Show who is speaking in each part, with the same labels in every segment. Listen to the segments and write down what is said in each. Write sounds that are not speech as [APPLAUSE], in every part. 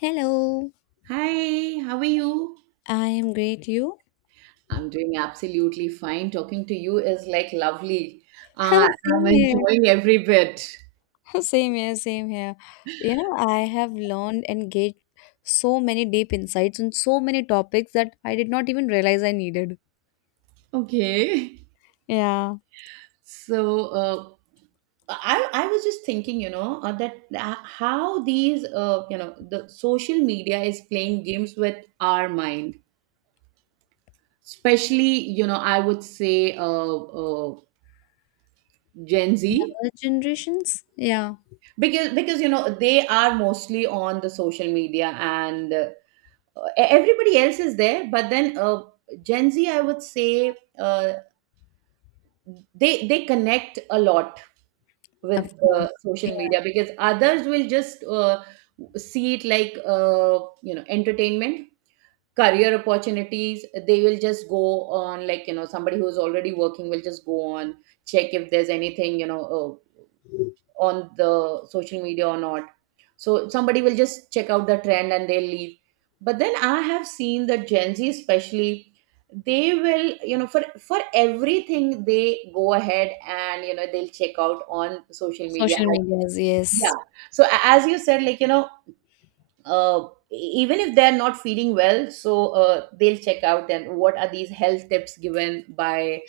Speaker 1: Hello.
Speaker 2: Hi, how are you?
Speaker 1: I am great. You?
Speaker 2: I'm doing absolutely fine. Talking to you is like lovely. Uh,
Speaker 1: [LAUGHS]
Speaker 2: I'm
Speaker 1: Same here.
Speaker 2: enjoying every bit.
Speaker 1: [LAUGHS] Same here, same here. You know, I have learned and gained so many deep insights on so many topics that I did not even realize I needed.
Speaker 2: Okay.
Speaker 1: Yeah.
Speaker 2: So, I was just thinking, you know, that how these, you know, the social media is playing games with our mind, especially, you know, I would say, uh, Gen Z,
Speaker 1: Younger generations? Yeah,
Speaker 2: because you know they are mostly on the social media and everybody else is there but then gen z I would say they connect a lot with
Speaker 1: of course. Yeah.
Speaker 2: social media, because others will just see it like you know entertainment, career opportunities. They will just go on, like you know, somebody who's already working will just go on, check if there's anything, you know, on the social media or not. So somebody will just check out the trend and they'll leave. But then I have seen that Gen Z especially, they will, you know, for everything they go ahead and you know they'll check out on social media.
Speaker 1: Social medias,
Speaker 2: Yeah.
Speaker 1: yes.
Speaker 2: So as you said, like you know, uh, e- even if they're not feeling well, so they'll check out and what are these health tips given by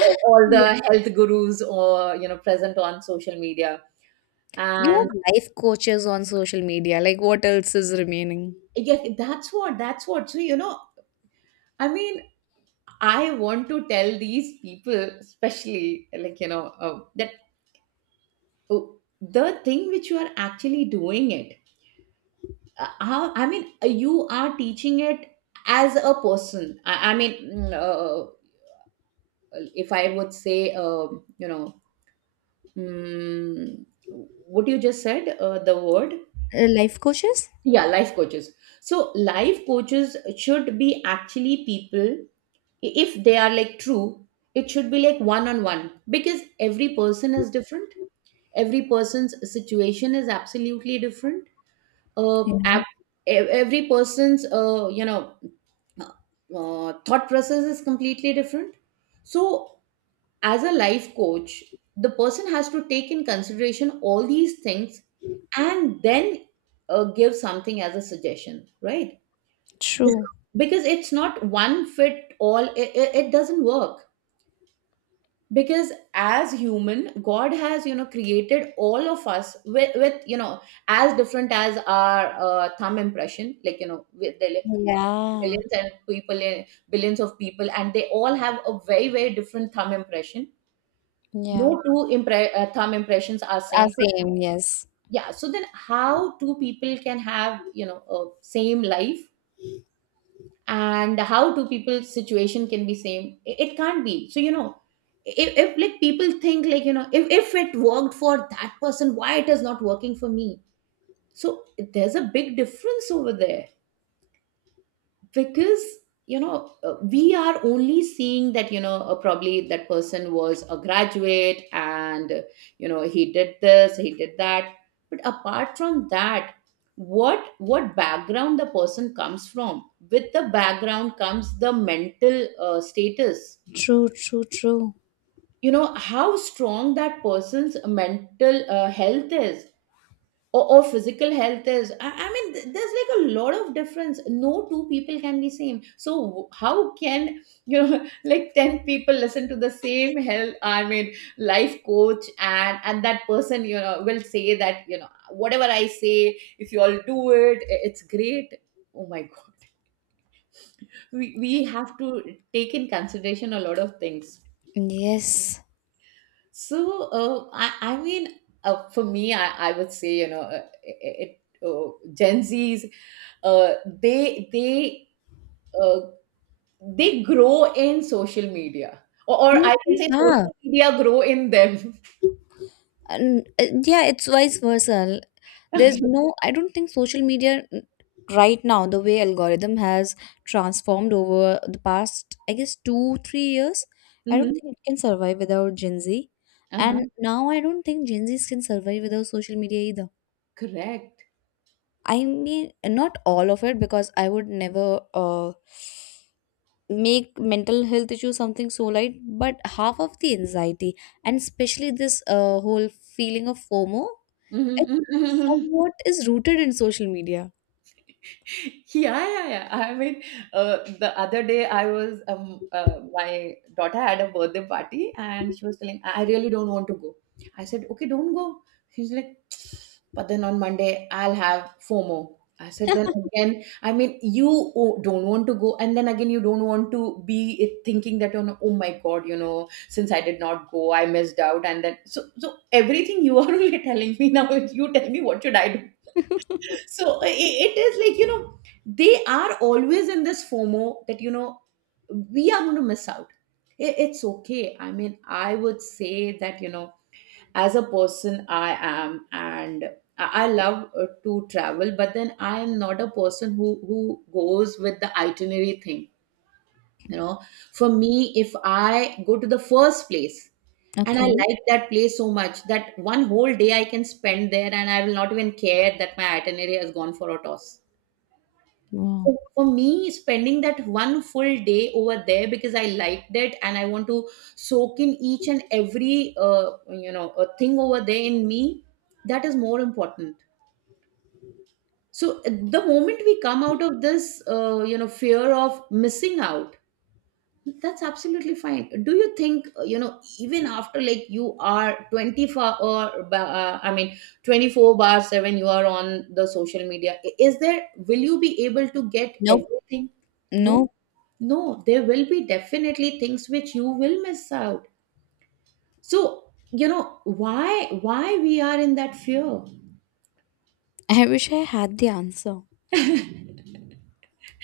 Speaker 2: all
Speaker 1: Yeah.
Speaker 2: the health gurus, or you know, present on social media,
Speaker 1: We
Speaker 2: and
Speaker 1: have life coaches on social media. Like, what else is remaining?
Speaker 2: yeah, that's what. So you know, I mean, I want to tell these people especially, like you know, that, uh, the thing which you are actually doing it, I mean, you are teaching it as a person. I mean, if I would say, you know, mm, what you just said, the word...
Speaker 1: Life coaches?
Speaker 2: yeah, life coaches. So life coaches should be actually people, if they are like true, it should be like one on one, because every person is different, every person's situation is absolutely different. uh
Speaker 1: Yeah.
Speaker 2: ab- every person's uh, thought process is completely different. So as a life coach, the person has to take in consideration all these things and then give something as a suggestion, right? Bec-
Speaker 1: True.
Speaker 2: because it's not one fit all, it doesn't work. Because as human, god has you know created all of us with you know, as different as our thumb impression, like you know, with the
Speaker 1: Yeah.
Speaker 2: billions, and people in billions of people, and they all have a very very different thumb impression. no
Speaker 1: Yeah.
Speaker 2: two impre- uh, thumb impressions are
Speaker 1: Ah,
Speaker 2: same. So
Speaker 1: same, yes.
Speaker 2: yeah, so then how two people can have you know a same life, and how two people's situation can be same? It can't be. So you know, if like people think, like you know, if it worked for that person, why it is not working for me? So there's a big difference over there. Because you know, we are only seeing that you know, probably that person was a graduate and you know he did this, he did that. But apart from that, what background the person comes from. With the background comes the mental status,
Speaker 1: True, true, true.
Speaker 2: you know, how strong that person's mental health is, or physical health is. I mean, there's like a lot of difference. No two people can be same. So how can you know [LAUGHS] like 10 people listen to the same health, I mean, life coach, and that person you know will say that you know whatever I say, if you all do it, it's great. Oh my god. We have to take in consideration a lot of things.
Speaker 1: Yes.
Speaker 2: So I mean, for me, I would say you know it, it gen z's, uh, they uh, they grow in social media, or
Speaker 1: You
Speaker 2: I can
Speaker 1: think,
Speaker 2: say
Speaker 1: huh?
Speaker 2: social media grow in them.
Speaker 1: And, yeah, it's vice versa.
Speaker 2: [LAUGHS] Okay.
Speaker 1: There's no, I don't think social media. Right now, the way algorithm has transformed over the past, I guess, two, 3 years, I don't
Speaker 2: Hmm.
Speaker 1: think it can survive without Gen Z. And
Speaker 2: Uh-huh.
Speaker 1: now I don't think Gen Zs can survive without social media either.
Speaker 2: Correct.
Speaker 1: I mean, not all of it, because I would never make mental health issue something so light, but half of the anxiety and especially this whole feeling of fomo, it
Speaker 2: Hmm.
Speaker 1: somewhat is rooted in social media.
Speaker 2: [LAUGHS] Yeah, yeah, yeah, I mean, uh, the other day I was my daughter had a birthday party and she was telling, I really don't want to go. I said okay, don't go. She's like, but then on monday I'll have fomo. I said, then again, I mean, you don't want to go, and then again you don't want to be it, thinking that you know, oh my god, you know, since I did not go I missed out, and then so everything you are [LAUGHS] only telling me now, you tell me what should I do? So I it is like you know, they are always in this fomo, that you know we are going to miss out. It's okay, I mean I would say that you know, as a person, I am, and I love to travel, but then I am not a person who goes with the itinerary thing, you know. For me, if I go to the first place and I
Speaker 1: Okay.
Speaker 2: like that place so much, that one whole day I can spend there and I will not even care that my itinerary has gone for a toss.
Speaker 1: Wow.
Speaker 2: So for me, spending that one full day over there because I liked it, and I want to soak in each and every you know, a thing over there in me, that is more important. So the moment we come out of this, you know, fear of missing out, that's absolutely fine. Do you think you know, even after like you are 24 or I mean 24/7, you are on the social media? Is there, will you be able to get
Speaker 1: Nope.
Speaker 2: everything? No,
Speaker 1: Nope.
Speaker 2: no, there will be definitely things which you will miss out. So, you know, why we are in that fear?
Speaker 1: I wish I had the answer.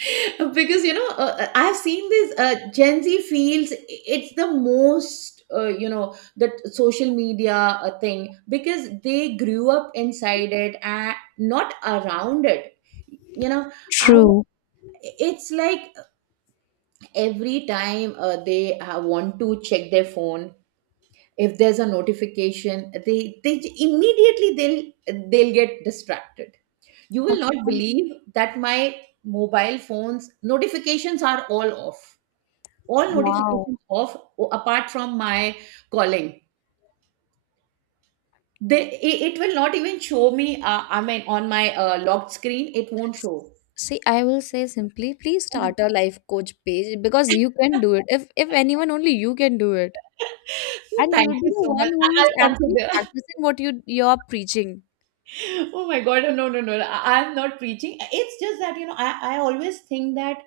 Speaker 2: [LAUGHS] Because you know, I've seen this, Gen Z feels it's the most, you know, that social media thing, because they grew up inside it and not around it. You know, I
Speaker 1: True.
Speaker 2: it's like every time they want to check their phone. If there's a notification, immediately they'll get distracted. You will
Speaker 1: Of
Speaker 2: not
Speaker 1: course.
Speaker 2: believe that my mobile phones notifications are all off. All
Speaker 1: Wow.
Speaker 2: notifications off, apart from my calling. They it will not even show me, I mean on my locked screen, it won't
Speaker 1: S-
Speaker 2: show.
Speaker 1: see, I will say, simply please start
Speaker 2: [LAUGHS]
Speaker 1: a life coach page, because you can do it. If anyone, only you can do it. And
Speaker 2: Thank
Speaker 1: you'd be
Speaker 2: you
Speaker 1: the
Speaker 2: so
Speaker 1: one
Speaker 2: much.
Speaker 1: who's
Speaker 2: I'll
Speaker 1: actually
Speaker 2: consider. [LAUGHS]
Speaker 1: practicing what you're preaching.
Speaker 2: Oh my God. No, no, no. No. I'm not preaching. It's just that, you know, I always think that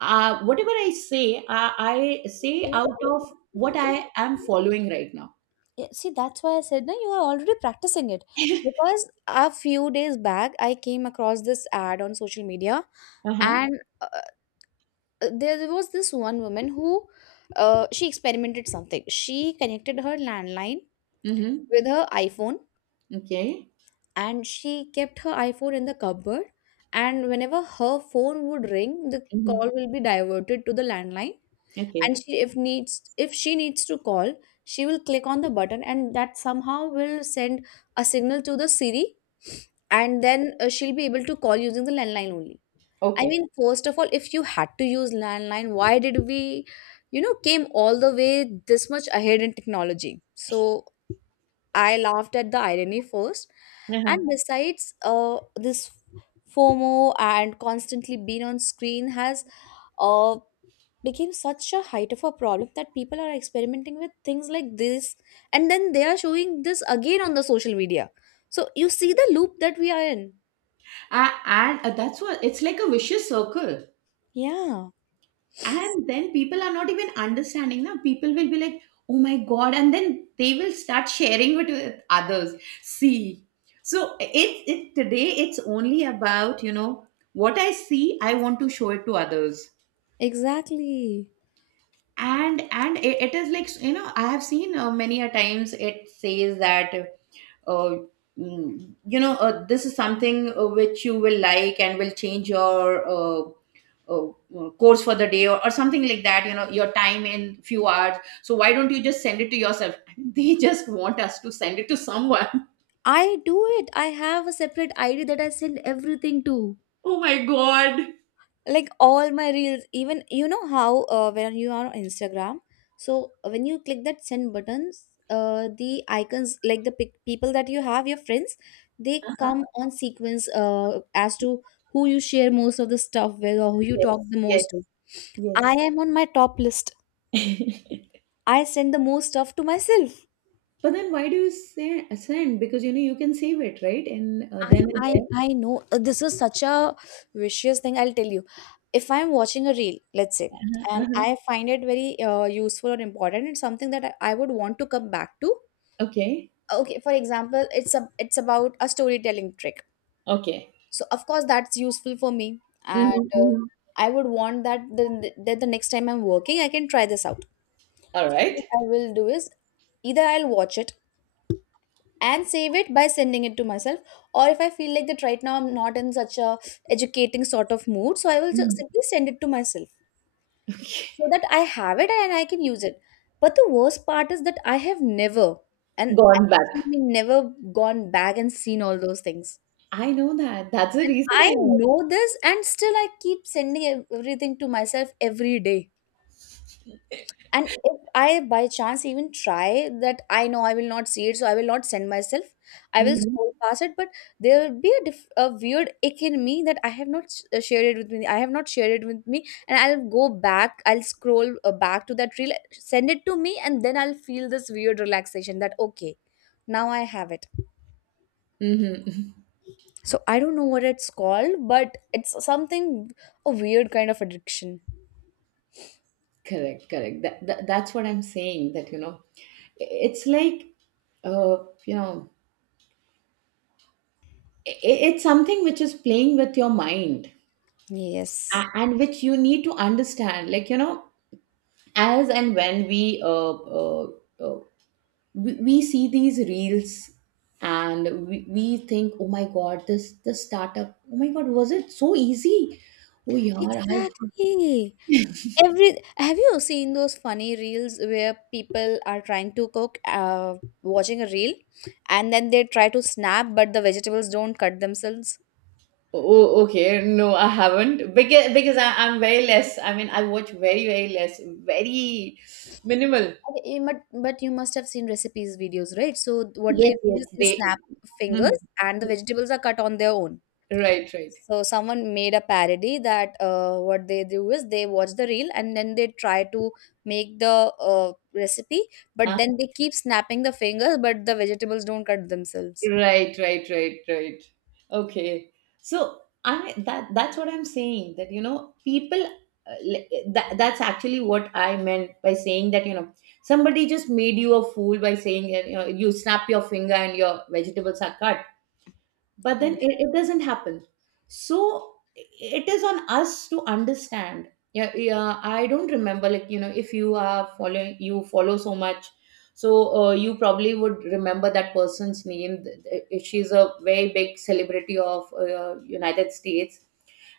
Speaker 2: whatever I say out of what I am following right now.
Speaker 1: Yeah, see, that's why I said, no, you are already practicing it. Because a few days back, I came across this ad on social media,
Speaker 2: Uh huh.
Speaker 1: and there, there was this one woman who she experimented something. She connected her landline
Speaker 2: Mm-hmm.
Speaker 1: with her iPhone,
Speaker 2: Okay.
Speaker 1: and she kept her iPhone in the cupboard. And whenever her phone would ring, the
Speaker 2: Mm-hmm.
Speaker 1: call will be diverted to the landline.
Speaker 2: Okay.
Speaker 1: And she, if needs, if she needs to call, she will click on the button, and that somehow will send a signal to the Siri, and then she'll be able to call using the landline only. I
Speaker 2: Okay.
Speaker 1: mean, first of all, if you had to use landline, why did we, you know, came all the way this much ahead in technology? So I laughed at the irony first. And
Speaker 2: Uh-huh.
Speaker 1: besides this fomo and constantly being on screen has uh, became such a height of a problem that people are experimenting with things like this, and then they are showing this again on the social media. So you see the loop that we are in.
Speaker 2: And that's what, it's like a vicious circle.
Speaker 1: Yeah.
Speaker 2: And then people are not even understanding. Now people will be like, "Oh my god!" And then they will start sharing it with others. See, so it today it's only about you know, what I see, I want to show it to others.
Speaker 1: Exactly.
Speaker 2: And it is like you know, I have seen many a times, it says that uh, you know, this is something which you will like and will change your uh, course for the day, or something like that, you know, your time in few hours. So why don't you just send it to yourself? [LAUGHS] They just want us to send it to someone.
Speaker 1: I do it. I have a separate id that I send everything to.
Speaker 2: [LAUGHS] Oh my god.
Speaker 1: Like, all my reels. Even, you know how when you are on Instagram, so when you click that send buttons, the icons, like the people that you have, your friends, they
Speaker 2: Uh-huh.
Speaker 1: come on sequence, as to who you share most of the stuff with or who you
Speaker 2: Yes,
Speaker 1: talk the
Speaker 2: yes,
Speaker 1: most to. I
Speaker 2: yes.
Speaker 1: am on my top list.
Speaker 2: [LAUGHS]
Speaker 1: I send the most stuff to myself.
Speaker 2: But then why do you say send? Because you know you can save it, right, and
Speaker 1: I
Speaker 2: then and
Speaker 1: I
Speaker 2: there.
Speaker 1: I know, this is such a vicious thing. I'll tell you. If I'm watching a reel, let's say,
Speaker 2: Uh-huh,
Speaker 1: and
Speaker 2: uh-huh.
Speaker 1: I find it very useful or important, it's something that I would want to come back to.
Speaker 2: Okay.
Speaker 1: Okay, for example, it's a it's about a storytelling trick.
Speaker 2: Okay.
Speaker 1: So of course that's useful for me, and
Speaker 2: Mhm, mhm.
Speaker 1: I would want that that the next time I'm working, I can try this out. So what
Speaker 2: Alright.
Speaker 1: I will do is either I'll watch it and save it by sending it to myself, or if I feel like that right now I'm not in such a educating sort of mood, so I will just
Speaker 2: Mm.
Speaker 1: simply send it to myself, so that I have it and I can use it. But the worst part is that I have never, and
Speaker 2: Gone back.
Speaker 1: actually never gone back and seen all those things.
Speaker 2: I know that. That's the
Speaker 1: And
Speaker 2: reason
Speaker 1: I
Speaker 2: I asked.
Speaker 1: know this, and still I keep sending everything to myself every day. And if I by chance even try, that I know I will not see it, so I will not send myself, I will
Speaker 2: Mhm.
Speaker 1: scroll past it. But there will be a, a weird ick in me that I have not shared it with me, I have not shared it with me, and I'll go back, I'll scroll back to that reel, send it to me, and then I'll feel this weird relaxation that okay, now I have it.
Speaker 2: Mhm. [LAUGHS]
Speaker 1: So I don't know what it's called, but it's something, a weird kind of addiction.
Speaker 2: Correct, correct. That that's what I'm saying. That you know, it's like, uh, you know, it's something which is playing with your mind,
Speaker 1: Yes.
Speaker 2: and which you need to understand. Like you know, as and when we uh, uh, we see these reels, and we think, oh my god, this startup, oh my god, was it so easy? Oh yeah. I.
Speaker 1: Exactly. Every, have you seen those funny reels where people are trying to cook, watching a reel, and then they try to snap but the vegetables don't cut themselves?
Speaker 2: Oh, okay. No, I haven't, because I'm very less, I mean, I watch very very less, very minimal.
Speaker 1: Okay, you must, but you must have seen recipes videos, right? So what they
Speaker 2: Yes,
Speaker 1: do
Speaker 2: yes.
Speaker 1: is they
Speaker 2: They.
Speaker 1: snap
Speaker 2: Mhm.
Speaker 1: fingers and the vegetables are cut on their own.
Speaker 2: Right, right.
Speaker 1: So someone made a parody that what they do is they watch the reel and then they try to make the uh, recipe, but then they keep snapping the fingers but the vegetables don't cut themselves.
Speaker 2: Right, right, right, right. Okay. So I mean that that's what I'm saying, that people that that's actually what I meant by saying that you know somebody just made you a fool by saying that you know you snap your finger and your vegetables are cut, but
Speaker 1: Yeah.
Speaker 2: then it doesn't happen, so it is on us to understand. Yeah, yeah. I don't remember, like, you know, if you are following, you follow so much. So you probably would remember that person's name. She's a very big celebrity of United States,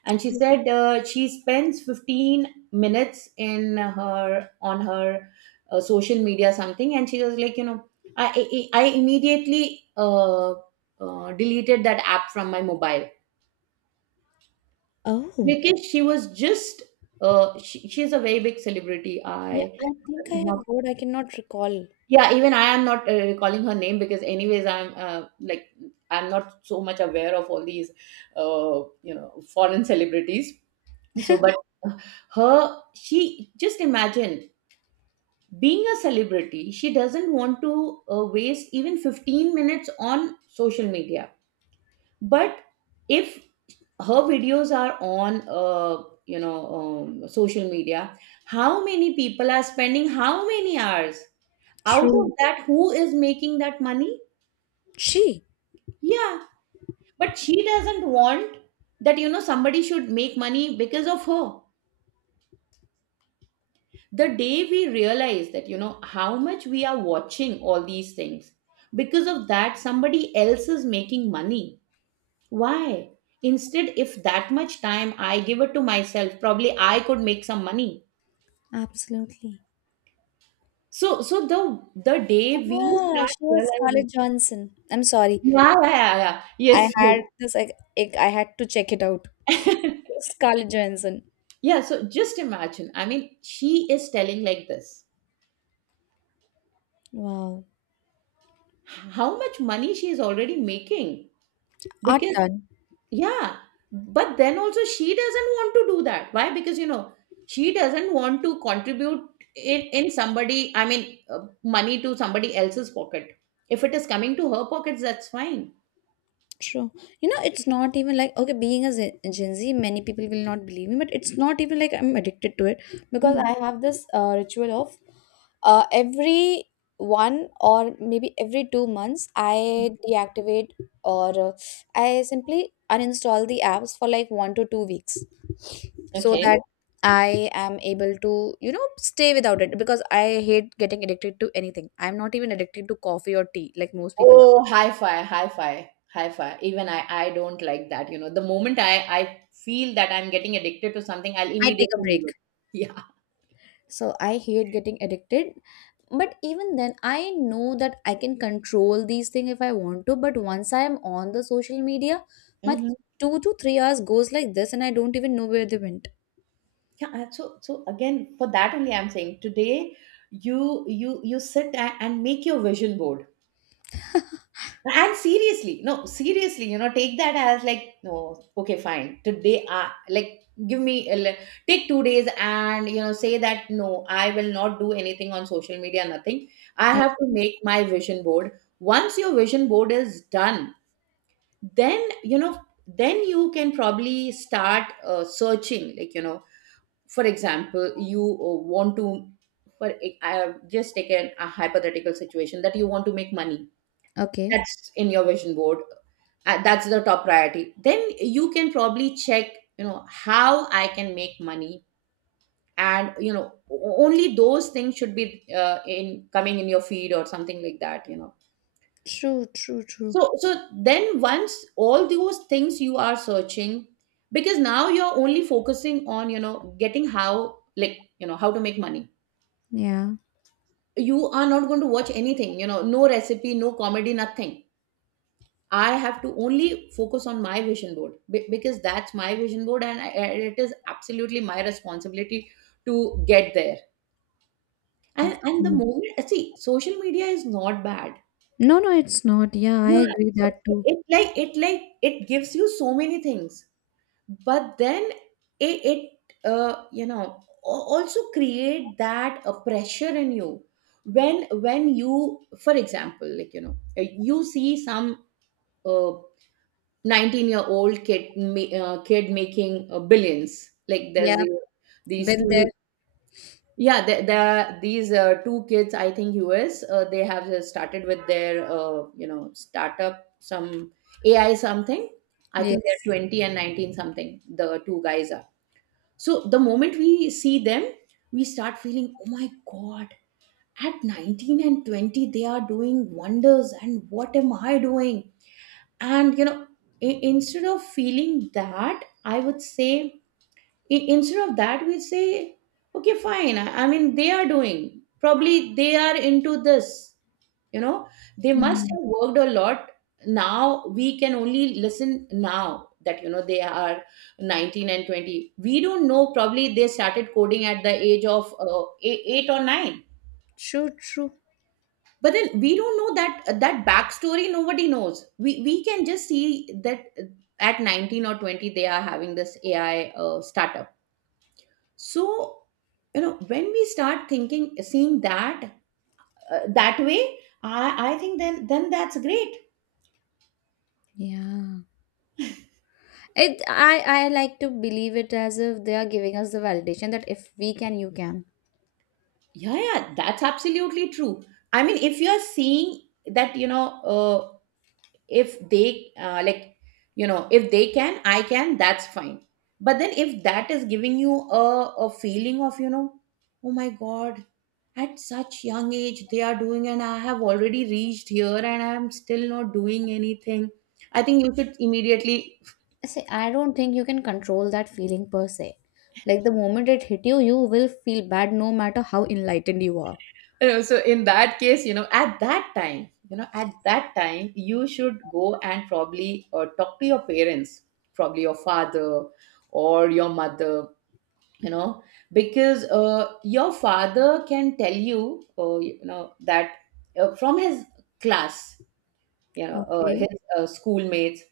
Speaker 2: and she said, she spends 15 minutes in her on her social media something. And she was like, you know, i I immediately deleted that app from my mobile,
Speaker 1: Oh,
Speaker 2: because she was just she's a very big celebrity.
Speaker 1: yeah,
Speaker 2: I-
Speaker 1: I think I have
Speaker 2: not,
Speaker 1: heard. I cannot recall.
Speaker 2: yeah, even I am not recalling her name, because anyways I'm not so much aware of all these uh, foreign celebrities. So, but her she, just imagine, being a celebrity she doesn't want to waste even 15 minutes on social media. But if her videos are on social media, how many people are spending, how many hours? Out
Speaker 1: True.
Speaker 2: of that, who is making that money?
Speaker 1: She?
Speaker 2: Yeah. But she doesn't want that, you know, somebody should make money because of her. The day we realize that, you know, how much we are watching all these things, because of that somebody else is making money, why? Instead, if that much time I give it to myself, probably I could make some money.
Speaker 1: Absolutely.
Speaker 2: So the day we
Speaker 1: Ah,
Speaker 2: start
Speaker 1: she was
Speaker 2: realizing.
Speaker 1: Scarlett Johansson. I'm sorry.
Speaker 2: Yeah, yeah, yeah.
Speaker 1: I
Speaker 2: Yes,
Speaker 1: had this, like, I had to check it out.
Speaker 2: yes. [LAUGHS]
Speaker 1: Scarlett Johansson.
Speaker 2: Yeah, so just imagine, I mean, she is telling like this,
Speaker 1: Wow.
Speaker 2: how much money she is already making,
Speaker 1: Art
Speaker 2: because...
Speaker 1: done.
Speaker 2: Yeah, but then also she doesn't want to do that. Why? Because she doesn't want to contribute in somebody, I mean, money to somebody else's pocket. If it is coming to her pockets, that's fine.
Speaker 1: True. You know, it's not even like okay, being a Gen Z, many people will not believe me, but it's not even like I'm addicted to it, because
Speaker 2: Mhm.
Speaker 1: I have this ritual of every one or maybe every 2 months I deactivate, or I simply uninstall the apps for like 1 to 2 weeks, so
Speaker 2: Okay.
Speaker 1: that I am able to, you know, stay without it, because I hate getting addicted to anything. I'm not even addicted to coffee or tea like most people are.
Speaker 2: Oh, hi-fi, hi-fi, hi-fi. Even I don't like that. You know, the moment I feel that I'm getting addicted to something, I'll
Speaker 1: I take
Speaker 2: immediately
Speaker 1: a
Speaker 2: leave
Speaker 1: break.
Speaker 2: it. [LAUGHS] Yeah.
Speaker 1: So I hate getting addicted. But even then I know that I can control these things if I want to, but once I am on the social media, my
Speaker 2: Hmm.
Speaker 1: 2 to 3 hours goes like this and I don't even know where they went.
Speaker 2: Yeah. So again, for that only, I'm saying, today you sit and make your vision board. And seriously, no, seriously, you know, take that as like, no, okay, fine. Today, like, give me, take 2 days and, you know, say that, no, I will not do anything on social media, nothing. I have to
Speaker 1: Okay.
Speaker 2: make my vision board. Once your vision board is done, then, you know, then you can probably start searching. Like, you know, for example, you want to, for, I have just taken a hypothetical situation that you want to make money,
Speaker 1: Okay.
Speaker 2: that's in your vision board, that's the top priority. Then you can probably check, you know, how I can make money. And you know, only those things should be in coming in your feed or something like that, you know.
Speaker 1: True, true, true.
Speaker 2: So so then once all those things you are searching, because now you're only focusing on, you know, getting how, like, you know, how to make money.
Speaker 1: Yeah.
Speaker 2: You are not going to watch anything, you know, no recipe, no comedy, nothing. I have to only focus on my vision board, because that's my vision board, and and it is absolutely my responsibility to get there. And
Speaker 1: Of
Speaker 2: and the
Speaker 1: course.
Speaker 2: moment, see, social media is not bad.
Speaker 1: No, no, it's not, yeah, I
Speaker 2: Yeah.
Speaker 1: agree
Speaker 2: So
Speaker 1: that
Speaker 2: it
Speaker 1: too.
Speaker 2: it like it like it gives you so many things, but then it uh, you know also create that pressure in you, when you for example, like, you know, you see some uh, 19-year-old kid making billions. Like, there's
Speaker 1: Yeah,
Speaker 2: these
Speaker 1: been
Speaker 2: two,
Speaker 1: there.
Speaker 2: yeah, these two kids, I think US, they have started with their startup, some AI something. I think they're
Speaker 1: Yes.
Speaker 2: 20 and 19 something, the two guys are. So the moment we see them, we start feeling, oh my god, at 19 and 20 they are doing wonders, and what am I doing? And you know, instead of feeling that, I would say, instead of that, we say, okay, fine, I mean they are doing, probably they are into this, you know, they must
Speaker 1: Yeah.
Speaker 2: have worked a lot. Now we can only listen now, that, you know, they are 19 and 20. We don't know, probably they started coding at the age of 8 or 9.
Speaker 1: True, true.
Speaker 2: But then we don't know that backstory, nobody knows. We can just see that at 19 or 20 they are having this AI startup. So, you know, when we start thinking, seeing that that way, I think then that's great.
Speaker 1: Yeah. It, I like to believe it as if they are giving us the validation that if we can, you can.
Speaker 2: Yeah, yeah, that's absolutely true. I mean, if you're seeing that, you know, uh, if they like, you know, if they can, I can, that's fine. But then if that is giving you a feeling of, you know, oh my god, at such young age they are doing, and I have already reached here and I'm still not doing anything, I think you should immediately...
Speaker 1: See, I don't think you can control that feeling per se. Like the moment it hit you, you will feel bad no matter how enlightened you are.
Speaker 2: [LAUGHS] You know, so in that case, you know, at that time you should go and probably talk to your parents, probably your father or your mother, you know, because your father can tell you you know that from his class, you know,
Speaker 1: Okay.
Speaker 2: his schoolmates,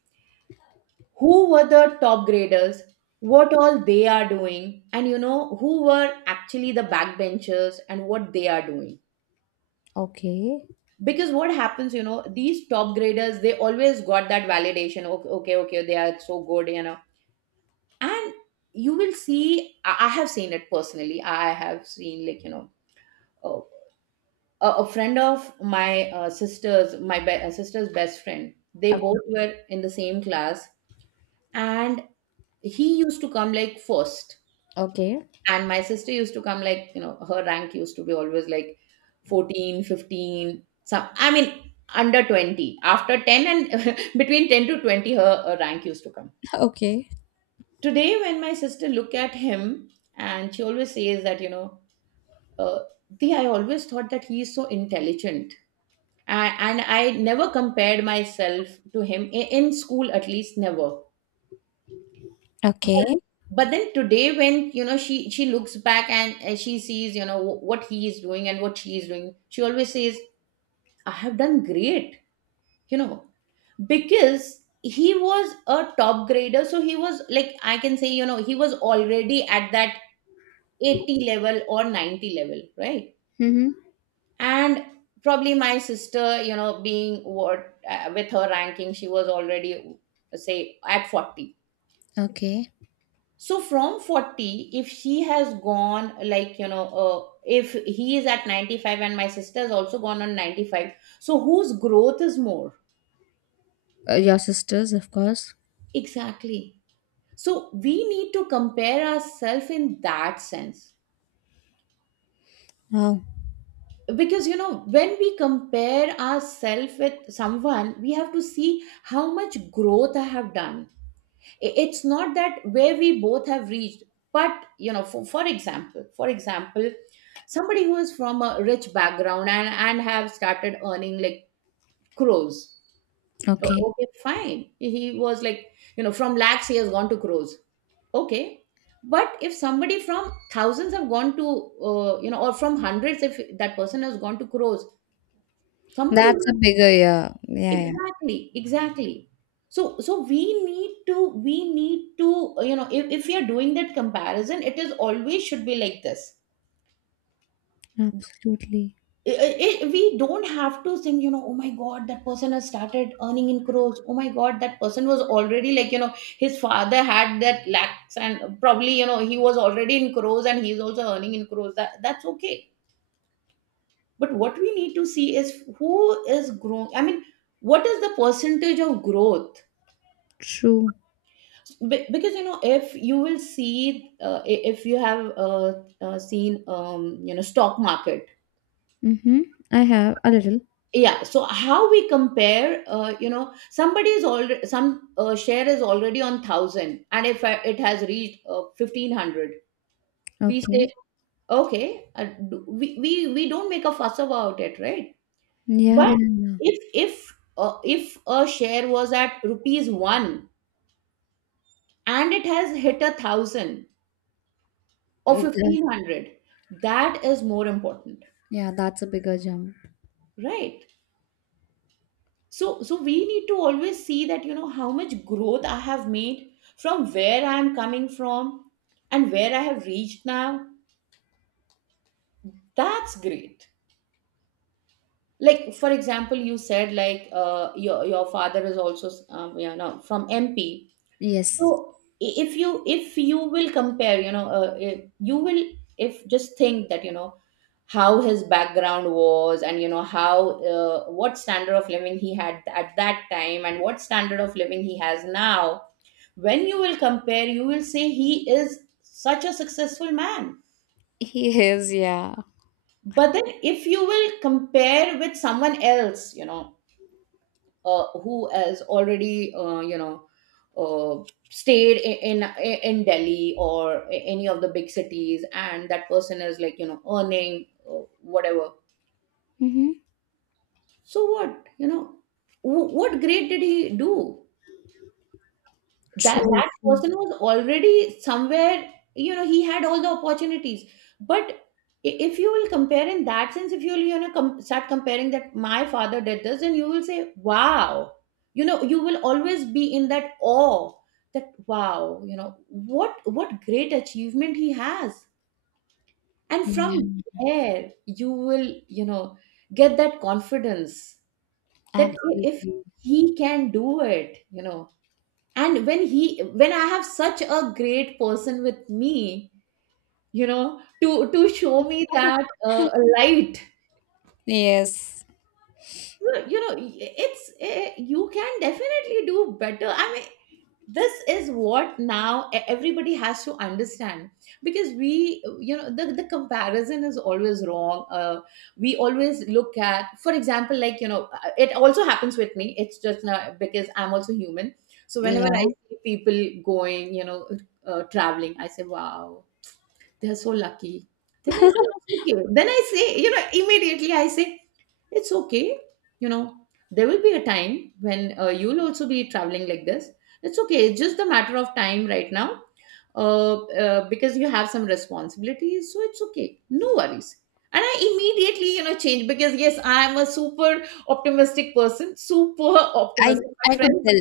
Speaker 2: who were the top graders, what all they are doing, and you know, who were actually the backbenchers and what they are doing.
Speaker 1: Okay.
Speaker 2: Because what happens, you know, these top graders, they always got that validation, okay, okay, okay, they are so good, you know. And you will see, I have seen it personally. I have seen, like, you know, uh, a friend of my sister's, my sister's best friend. They
Speaker 1: Uh,
Speaker 2: both were in the same class, and he used to come like first,
Speaker 1: okay.
Speaker 2: and my sister used to come like, you know, her rank used to be always like 14, 15, some, I mean, under 20, after 10, and [LAUGHS] between 10 to 20 her rank used to come.
Speaker 1: Okay.
Speaker 2: Today when my sister look at him, and she always says that, you know, uh, the I always thought that he is so intelligent. And I never compared myself to him, in school, at least, never. but,
Speaker 1: Okay.
Speaker 2: but then today when, you know, she looks back, and, she sees, you know, what he is doing and what she is doing, she always says, I have done great, you know, because he was a top grader. So he was like, I can say, you know, he was already at that 80 level or 90 level, right?
Speaker 1: Mm-hmm.
Speaker 2: And probably my sister, you know, being what, with her ranking, she was already, say, at 40.
Speaker 1: Okay.
Speaker 2: So from 40, if she has gone like, you know, if he is at 95 and my sister has also gone on 95, so whose growth is more?
Speaker 1: Your sisters, of course.
Speaker 2: Exactly. So we need to compare ourselves in that sense,
Speaker 1: Oh.
Speaker 2: because, you know, when we compare ourselves with someone, we have to see how much growth I have done. It's not that where we both have reached, but, you know, for example, somebody who is from a rich background and have started earning like crores.
Speaker 1: Okay.
Speaker 2: Okay, fine, he was like, you know, from lakhs he has gone to crores, okay. But if somebody from thousands have gone to or from hundreds, if that person has gone to crores, somebody...
Speaker 1: That's a bigger, yeah. Yeah, yeah.
Speaker 2: Exactly, exactly. So we need to if we are doing that comparison, it is always should be like this.
Speaker 1: Absolutely.
Speaker 2: We don't have to think, you know, oh my god, that person has started earning in crores, oh my god, that person was already like, you know, his father had that lakhs, and probably, you know, he was already in crores, and he's also earning in crores, that's okay. But what we need to see is who is growing, I mean, what is the percentage of growth.
Speaker 1: True.
Speaker 2: Because, you know, if you will see if you have seen stock market.
Speaker 1: Mm-hmm. I have a little.
Speaker 2: Yeah, so how we compare, you know, somebody is already, some share is already on 1,000, and if I, it has reached 1,500, we
Speaker 1: Okay.
Speaker 2: say, okay, we don't make a fuss about it, right?
Speaker 1: Yeah,
Speaker 2: But
Speaker 1: yeah, yeah.
Speaker 2: if a share was at rupees 1, and it has hit a 1,000 or
Speaker 1: That-
Speaker 2: 1,500, that is more important,
Speaker 1: yeah, that's a bigger jump.
Speaker 2: right? So we need to always see that, you know, how much growth I have made, from where I am coming from, and where I have reached now, that's great. Like, for example, you said like, your father is also from MP.
Speaker 1: Yes.
Speaker 2: So if you will compare, you know, if just think that, you know, how his background was, and you know how, what standard of living he had at that time, and what standard of living he has now, when you will compare, you will say he is such a successful man.
Speaker 1: [LAUGHS] He is, yeah.
Speaker 2: But then if you will compare with someone else, who has already, uh, stayed in Delhi or any of the big cities, and that person is like, earning, whatever.
Speaker 1: Mm-hmm.
Speaker 2: So what? What great did he do? that
Speaker 1: True,
Speaker 2: that
Speaker 1: true.
Speaker 2: person was already somewhere. He had all the opportunities, but if you will compare in that sense, if you will, start comparing that my father did this, then you will say wow. You will always be in that awe, that wow, what great achievement he has, and from
Speaker 1: Yeah,
Speaker 2: there you will, get that confidence. That if
Speaker 1: absolutely.
Speaker 2: he can do it, and when I have such a great person with me, to show me that light.
Speaker 1: Yes.
Speaker 2: You can definitely do better. I mean, this is what now everybody has to understand, because we the comparison is always wrong. We always look at, for example, like, it also happens with me, it's just not because I'm also human. So whenever I
Speaker 1: Yeah.
Speaker 2: see people going, traveling, I say wow, they're so lucky. Then I
Speaker 1: [LAUGHS]
Speaker 2: say okay, then I say, immediately I say it's okay. You know, there will be a time when you'll also be traveling like this. It's okay. It's just a matter of time right now, because you have some responsibilities. So it's okay. No worries. And I immediately, change, because yes, I am a super optimistic person, super
Speaker 1: I
Speaker 2: optimistic. My
Speaker 1: I could
Speaker 2: friends,
Speaker 1: tell.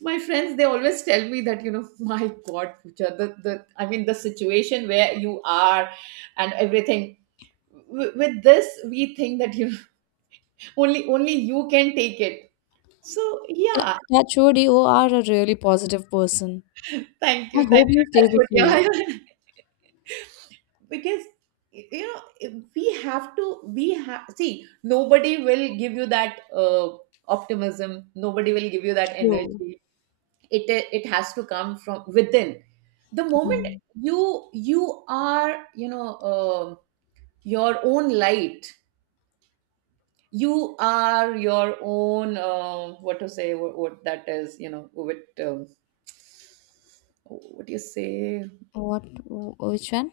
Speaker 2: my friends, they always tell me that, [LAUGHS] my God, Pooja, I mean, the situation where you are and everything. With this, we think that you, only, only you can take it. So yeah,
Speaker 1: Touch wood, you are a really positive person.
Speaker 2: thank
Speaker 1: I
Speaker 2: you, thank
Speaker 1: hope
Speaker 2: you.
Speaker 1: you stay
Speaker 2: Touch wood.
Speaker 1: this way.
Speaker 2: Yeah. [LAUGHS] Because if we have to, we have, see, nobody will give you that optimism. Nobody will give you that
Speaker 1: True.
Speaker 2: energy. It has to come from within. The moment
Speaker 1: Mm.
Speaker 2: you are, your own light. You are your own, what to say, what that is, you know what, um, what do you say?
Speaker 1: What? Which one?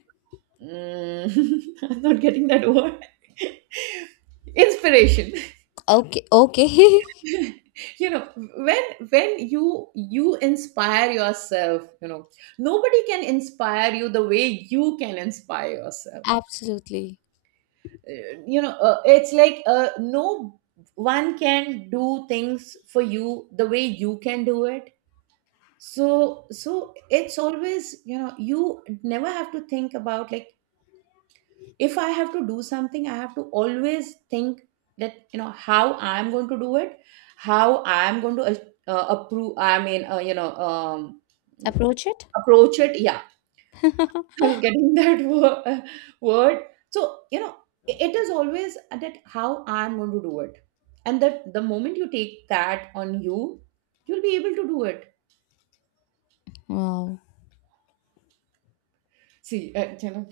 Speaker 2: [LAUGHS] I'm not getting that word. [LAUGHS] Inspiration. [LAUGHS]
Speaker 1: Okay. Okay.
Speaker 2: You know, when when you you inspire yourself, nobody can inspire you the way you can inspire
Speaker 1: [LAUGHS]
Speaker 2: yourself.
Speaker 1: Absolutely.
Speaker 2: It's like no one can do things for you the way you can do it. So it's always, you never have to think about, like, if I have to do something, I have to always think that how I am going to do it. How I am going to approve, I mean,
Speaker 1: Approach it.
Speaker 2: approach it, yeah.
Speaker 1: [LAUGHS]
Speaker 2: [LAUGHS] I was getting [LAUGHS] that word. So, it is always that how I'm going to do it. And that, the moment you take that on you, you'll be able to do it.
Speaker 1: Wow.
Speaker 2: See,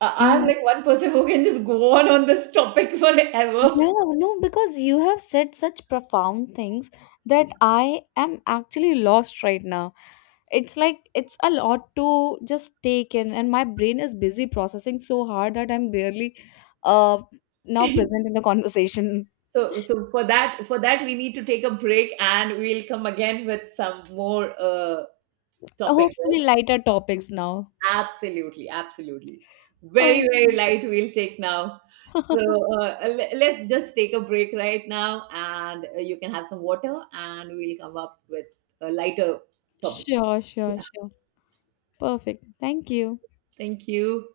Speaker 2: I'm
Speaker 1: Yeah.
Speaker 2: like one person who can just go on this topic forever.
Speaker 1: Yeah, no, because you have said such profound things that I am actually lost right now. It's like, it's a lot to just take in and my brain is busy processing so hard that I'm barely, uh, now
Speaker 2: [LAUGHS]
Speaker 1: present in the [LAUGHS] conversation.
Speaker 2: So, for that, we need to take a break, and we'll come again with some more topic,
Speaker 1: Hopefully
Speaker 2: right?
Speaker 1: lighter topics now.
Speaker 2: Absolutely, absolutely. Very,
Speaker 1: Oh.
Speaker 2: very light. We'll take now. So,
Speaker 1: [LAUGHS]
Speaker 2: let's just take a break right now, and you can have some water, and we'll come up with a lighter topic.
Speaker 1: Sure,
Speaker 2: Yeah.
Speaker 1: sure, sure. Perfect, thank you.
Speaker 2: Thank you.